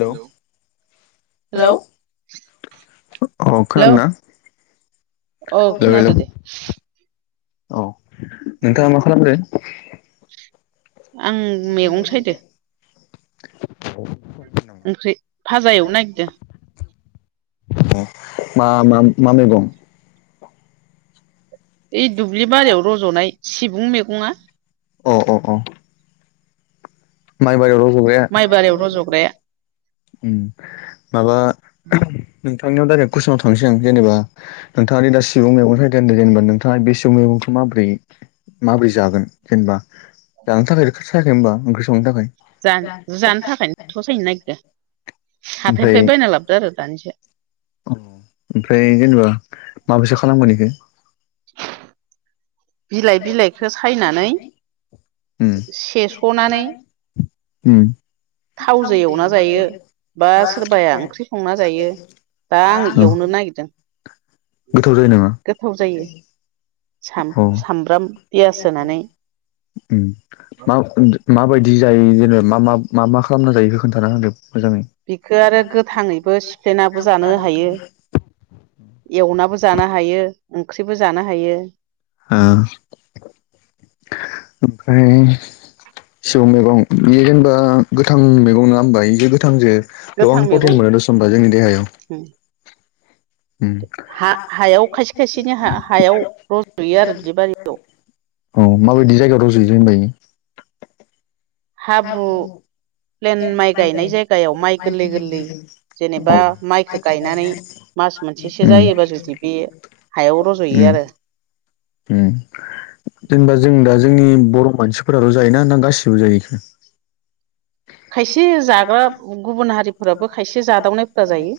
हेल'। Hello अ खोनादोंना? अ हेलौ हेलौ खोनादो दे। औ नोंथाङा मा खालामदो? आं मैगं सायदो [inaudible] ओंख्रि भाजा एवनो नागिरदो। हो मा मा मा मैगं? ओइ दुब्लि बारियाव रज'नाय सिबुं मैगङा। अ अ अ। [inaudible] माबा माइ बारियाव रज'ग्राया नोंथांनियाव डाइरेक्ट कुइसुनाव थांसै आं जेनेबा नोंथाङादि दा सिबुंं मैगं बायदों होनदों जेनेबा नोंथाङा बे मैगंखौ माबोरै माबोरै जागोन जेनेबा जानो थाखायथ' बेखौ सायाखै होमबा ओंख्रि संनो थाखाय जा-जानो थाखायनोथ' सायनो नागिरदो ओमफ्राय हाथायनिफ्राय बायना लाबोदो आरो दानिसो। ओमफ्राय जेनेबा माबायसा खालामगोन इखो? [inaudible] बिलाइ बिलाइखौ सायनानै सेस'नानै ओम। थावजों एवना जायो बा सोरबाया ओंख्रि संना जायो दा आं औ एवनो नागिरदों गोथाव जायो नामा गोथाव जायो साम सामब्राम पियास होनानै ओम। मा माबायदि जायो जेनेबा मा मा मा मा खालामना जायो बेखौ खोन्थाना होदो मोजाङै। बिखो आरो गोथाङैबो सिफ्लेेनाबो जानो हायो एवनाबो जानो हायो ओंख्रिबो जानो हायो। ओ ओमफ्राय सिबौ मैगं बे जेनेबा गोथां मैगं नङा होनबा इखो गोथांजो गोबां गोथां मैगं प्रटिन मोनो दस' होमबा जोंनि देहायाव। ओम। हा हायाव खायसे खायसेनि हा हायाव रज'यो आरो दुब्लि बारियाव ओम माबायदि जायगायाव रज'यो जेनबा इयो? हाब्रु प्लेन माइ गायनाय जायगायाव माइ गोरलै गोरलै औ जेनेबा माइखो गायनानै मास मोनसेसो उम जायोबा जुदि बे हायाव रज'यो आरो। ओम जेनेबा जों दा जोंनि बर' मानसिफोराल' जायोना ना गासिबो जायो? खायसे जाग्रा गुबुन हारिफोराबो खायसे जादावनायफोरा जायो।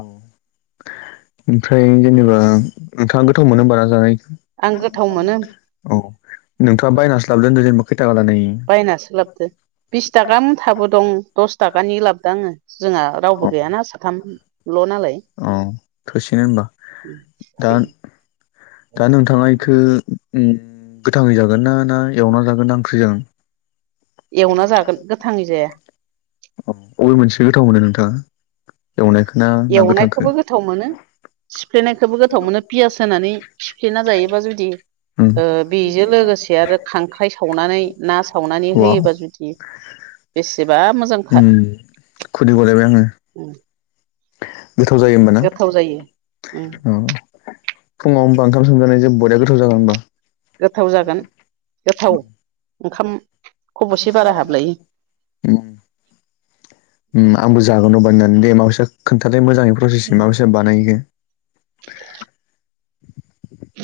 औ ओमफ्राय जेनेबा नोंथाङा गोथाव मोनो होमबा जानाय आं गोथाव मोनो औ नोंथाङा बायनानैसो लाबोदों होनदो जेनेबा खैथाका लानाय इयो? बायनासो लाबदो बिस थाखा मुथाबो दं दस थाखानि लाबदो आङो। जोंहा रावबो गैयाना साथामल' नालाय औ थोसिगोन होमबा। दा दा नोंथाङा बेखौ गोथाङै जागोन ना ना एवना जागोन ना ओंख्रि जागोन? एवना जागोन गोथाङै जाया। अबे मोनसे गोथाव मोनो नोंथाङा? एवनायखौना एवनायखौबो गोथाव मोनो। सिफ्लेनायखौबो गोथाव मोनो पियास होनानै सिफ्लेना जायोबा जुदि उम ओ बेजो लोगोसे आरो खांख्राइ सावनानै ना सावनानै वाव होयोबा जुदि बेसेबा मोज ओम खुदै गलायबाय आङो। [inaudible] गोथाव जायो होमबाना गोथाव जायो उम अह फुङाव होमबा ओंखाम सोमजानायजों बरेया गोथाव जागोन होमबा। गोथाव जागोन गोथाव ओंखाम खबसे बारा हाबलायो आंबो जागोन अबाय होननानै दे माबैसो खोनथादो मोजाङै प्रसेस उम माबासे बानायगोन?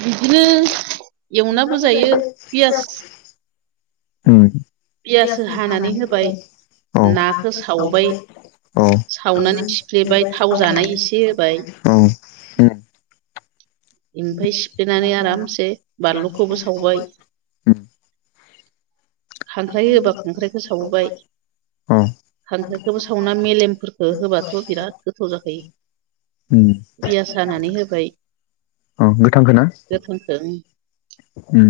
बिदिनो एवनाबो जायो पियास पियास उम हानानै होबाय [inaudible] नाखौ औ सावबाय [inaudible] सावनानै सिफ्लेबाय औ थाव जानाय एसे होबाय [inaudible] औ ओमफ्राय सिफ्लेनानै आरामसे [unintelligible] बानलुखौबो सावबाय उम खांख्राइ होबा खांख्राइखौ सावबाय अ खांख्राइखौबो सावना मेलेमफोरखो होबाथ' बिराद गोथाव जाखायो। उम पियास हानानै होबाय अ गोथांखौ ना? [unintelligible] उम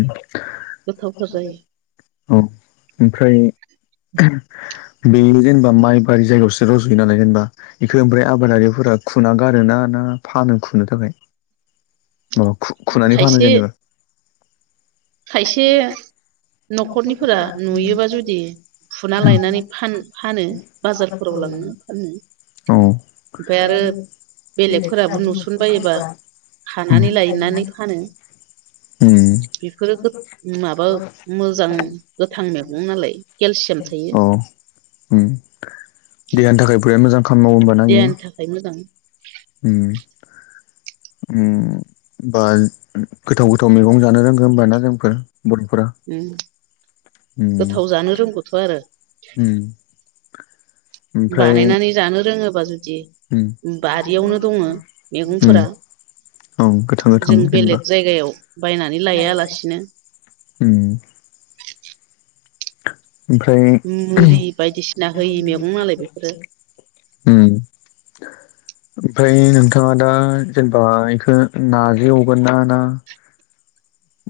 गोथावथार जायो [inaudible] औ ओमफ्राय [inaudible] बे जेनेबा माइ बारि जायगायावसो रज'यो नालाय जेनबा बेखौ ओमफ्राय आबादारिफोरा खुना गार ना ना फानो खुननो थाखाय? औ खु-खुनानै फानो खायसे जेनेबा खायसे [unintelligible] न'खरनिफोरा नुयोबा जुदि फुना लायनानै फान-फानो बाजारफोराव लाङो फान्नो औ ओमफ्राय आरो बेलेगफोराबो नुसनबायोबा खानानै लायनानै फानो। उम बेफोरो गो- माबा मोजां गोथां मैगं नालाय केलसियाम थायो। उम, देहानि थाखाय बुराया मोजां खामानि मावो होनब ना बियो? जाय मोजां उम उम बा गो-गोथाव गोथाव मैगं जानो रोंङो होनोमब ना जोंफोर बर'फोरा उम हम गोथाव जानो रोंगौथ' आरो [inaudible] उम बानायनानै जानो रोङोबा जुदि बारियावनो दङो मैगंफोरा। औ गोथां गोथां जों जेनेबा बेलेग जायगायाव बायनानै लायालासिनो [inaudible] उम। ओमफ्राय [inaudible] मुलि बायदिसिना होयि मैगं नालाय बेफोरो होम ओमफ्राय नोंथाङा दा जेनेबा इखौ नजि एवगोन ना ना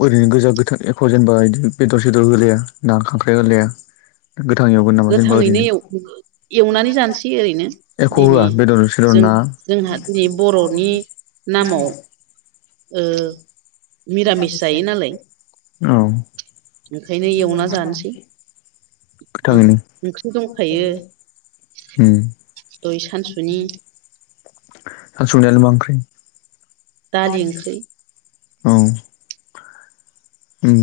ओरैनो गोजा गोथां एख' जेनेबा बिदि बेदर सेदर होलाया ना खांख्राय होलाया। गोथां एवगोन नामा जेनेबा गोथाङैनो ओरैनो? एव एवनानै जानोसै ओरैनो [inaudible] एख' दिनै होआ बेदर सदर जों ना? जोंहा दिनै बर'नि नामाव ओ निरामिस जायो नालाय। औ ओंखायनो एवना जानोसै ओं गोथाङैनो ओंख्रि दंखायो उम दइ सानसुनि दा संनायालाय मा ओंख्रि दालि ओंख्रि औ [inaudible] उम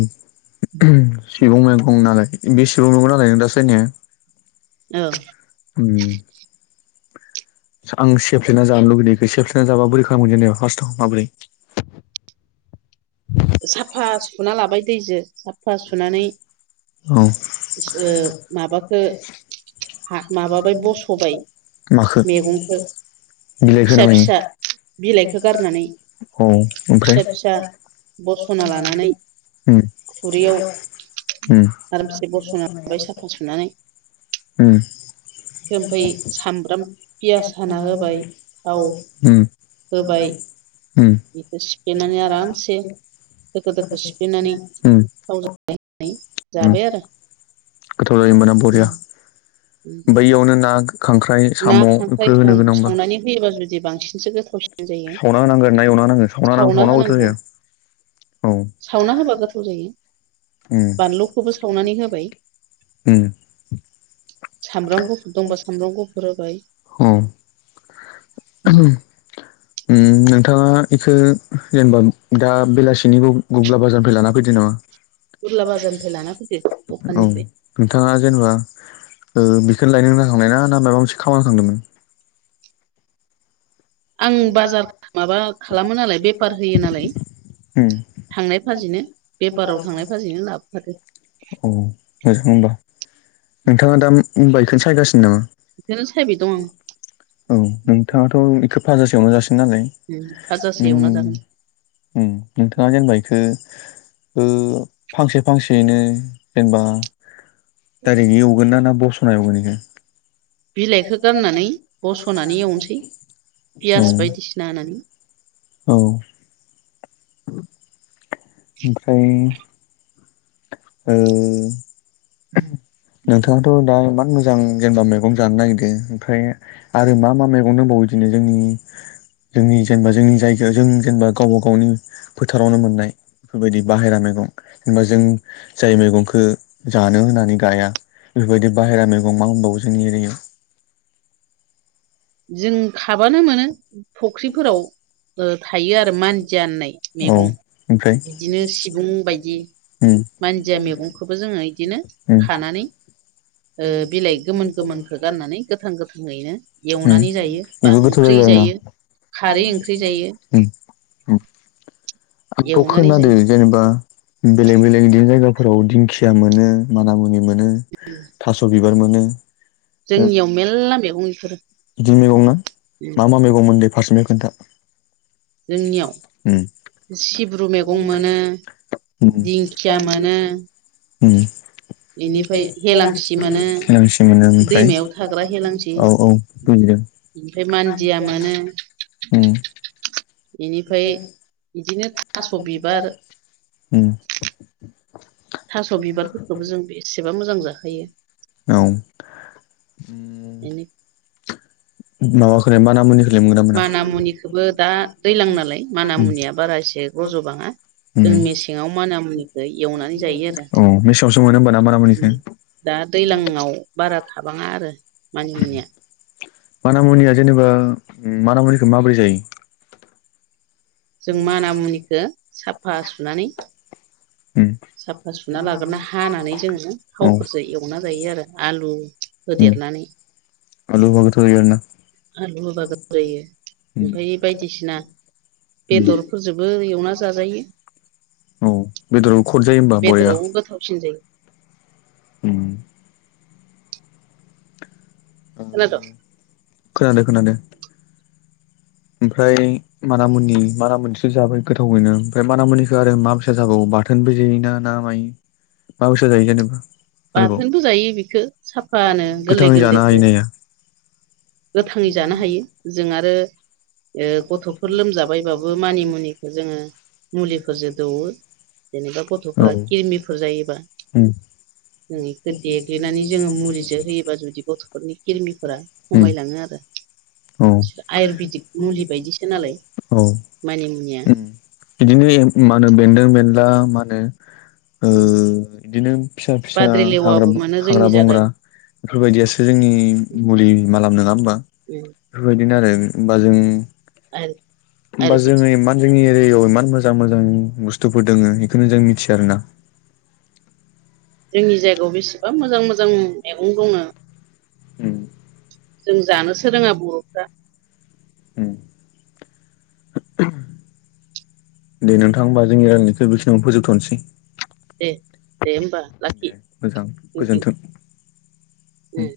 सिगं मैगं नालाय? बे सिगुं मैगं नालाय दा नों सायनाया औ उम आं सेफ्ले जानो लुबैनायखौ सेफ्लेना जाबा बोरै खालाम मोन जेननायाव फार्टआव माबोरै साफा सुना लाबाय दैजों साफा सुनानै औ ओ माबाखो हा माबाबाय बस'बाय माखो मैगंखौ बिलाइखोना फिसा फिसा मायो बिलाइखौ गारनानै औ ओमफ्राय फिसा फिसा बस'ना लानानै उम उम जेबर संना हाबबाय साफा सुनानै ओमफ्राय सामब्राम उम पियास हाना होबाय थाव उम होबाय बेखौ सिफ्लेनानै उम आरामसे दोखो दोखो सिफ्लेनानै उम थावजों जाबाय आरो उम गोथाव जायो होमबाना बरिया बैयावनो ना खांख्राइ ना साम' खांख्राइ बेफोर होनो गोनांबा सावनानै होयोबा जुदि बांसिनसो गोथावसिन जायो सावना होनांगोन ना एवना होनांगोन सावना सावनांगथ' जायो औ सावना होबा गोथाव जायो बानलुखौबो उम सावनानै उम सामब्रामखौ गुफुर दंबा सामब्राम गुफुर होबाय उम उम नोंथाङा बेखौ जेनेबा दा बेलासिनिखौ गग्ला बाजारनिफ्राय लाना फैदो नामा बुरला बाजारनिफ्राय लाना फैदो औ दखाननिफ्राय नोंथाङा जेनबा ओ बेखौनो लायनो होनना थांनाय ना माबा मोनसे खामानि थांदोंमोन आं बाजार माबा खालामो नालाय बेफार होयो नालाय उम थांनाय फाजिनो बेफाराव थांनाय फाजिनो लाबोफादों औ मोजां होमबा नोंथाङा दा बाइखौनो सायगासिनो नामा बेखौनो सायबाय दं औ नोंथाङाथ बेखौ फाजासेयावनो जासिग नालाय आं फाजासो एवना जागोन उम नोंथाङा जेनबा बेखो ओ फांसे फांसेयैनो जेनबा डायरेक्ट एवगोन ना बस'ना एवगोन बेखौ बिलाइखौ गारनानै बस'नानै एवनोसै बेखौ औ पियास बायदिसिना होनानै औ ओमफ्राय ओ [inaudible] नोंथाङाथ' दा इमान मोजां जेनेबा मैगं जानो नागिरदों ओमफ्राय आरो मा मा मैगं दंबावो बिदिनो जोंनि जोंनि जेनबा जोंनि जायगायाव जों जेनबा गावबा गावनि फोथारावनो मोननाय बेफोरबायदि बाहेरा मैगं जेनबा जों जाय मैगंखौ जानो होननानै गाया बेफोरबायदि बाहेरा मैगं मा होमबावो जोंनि एरै जों खाबानो मोनो फख्रिफोराव ओ थायो आरो मानजिया होननाय औ मैगं ओमफ्राय बिदिनो सिबुं बायदि उम मानजिया मैगंखौबो जोङो इदिनो उम खानानै ओ बिलाइ गोमोन गोमोनखौ गाननानै गोथां गोथाङैनो उम एवनानै जायो बा ओंख्रि आरोना जायो। खारै ओंख्रि जायो। उम उम आंथ' एवनानै खोनादो जायो जेनेबा बेलेग बेलेग इदि जायगाफोराव दिंखिया मोनो माना मुनि मोनो थास' बिबार मोनो। जोंनियाव मेरला मैगं इफोरो बिदि मैगं ना मा मा मैगंमोन दे फारसनिफ्राय खोनथा। जोंनियाव सिब्रु मैगं मोनो दिंखिया मोनो इनिफ्राय हेलांसि मोनो दैमायाव थाग्रा हेलांसि [inaudible] [inaudible] [unintelligible] औ औ बुजिदों ओमफ्राय मान्दिया मोनो उम बेनिफ्राय बिदिनो थास' बिबार उम थास' बिबारफोरखौबो जों बेसेबा मोजां जाखायो औ बेनि माबाखौ माना मुनिखो माना मुनिखौबो दा दैलां नालाय माना मुनिया बारा एसे रज'बाङा। जों मेसेङाव माना मुनिखौ एवनानै जायो आरो। औ मेसेङावसो मोनो होमबा ना मानामुनिखौ दा दैज्लांयाव बारा थाबाङा आरो मानि मुनिया। मानामुनिया जेनेबा मानामुनिखौ माबोरै जायो? जों माना मुनिखौ साफा सुनानै उम साफा सुना लाग्रोना हानानै जोङो औ थावफोरजों एवना जायो आरो आलु होदेरनानै। आलु होबा गोथाव जायो आरोना? आलु होबा गोथाव जायो ओमफ्राय बायदिसिना उम बेदरफोरजोंबो एवना जाजायो। औ बेदरावबो खदजायो होमबा बरिया। बेदराव गोथावसिन जायो। उम खोनादो? खोनादों खोनादों। ओमफ्राय मानामुनि मानामुनिसो जाबाय गोथावैनो ओमफ्राय मानामुनिखौ आरो मा बायसा जाबावो बाथोनबो जायोना ना मायो मा बायसा जायो जेनेबा? आरोबाव बाथोनबो जायो बेखौ साफानो गोरलै गोथाङै जानो हायो ना गोरलैखो। हाया गोथाङै जानो हायो जों आरो ओ गथ'फोर लोमजाबायबाबो मानि मुनिखौ जोङो मुलिफोरजों दौवो। जेनेबा औ गथ'फोरा किरमिफोर जायोबा उम जों बेखौ देग्लिनानै जोङो मुलिजों होयोबा जुदि गथ'फोरनि खिरमिफोरा उम खमायलाङो आरो औ आयुरवेदिक। मुलि बायदिसो नालाय औ मानि मुनिया उम बिदिनो मा होनो बेन्दों बेनला मा होनो ओ बिदिनो फिसा फिसा बाद्रि लेवाबो हाग्रा मोनो जोंनि हाग्रा बंग्रा जायगायाव बेफोरबायदियासो जोंनि मुलि माला नङा होमबा? बेफोरबायदिनो आरो होमबा जों [inaudible] होमबा आयुरवेदिक जोङो इमान जोंनि एरियायाव इमान मोजां मोजां बुस्थुफोर दङ इखौनो जों मिथिया आरो ना। जोंनि जायगायाव बेसेबा मोजां मोजां मैगं दङ। [inaudible] जों जानोसो रोङा बर'फ्रा। उम दे नोंथां होमबा जोंनि रायलायनायखौ बेखिनियावनो फोजोबथ'नोसै। दे दे होमबा दे मोजां गोजोनथों। उम।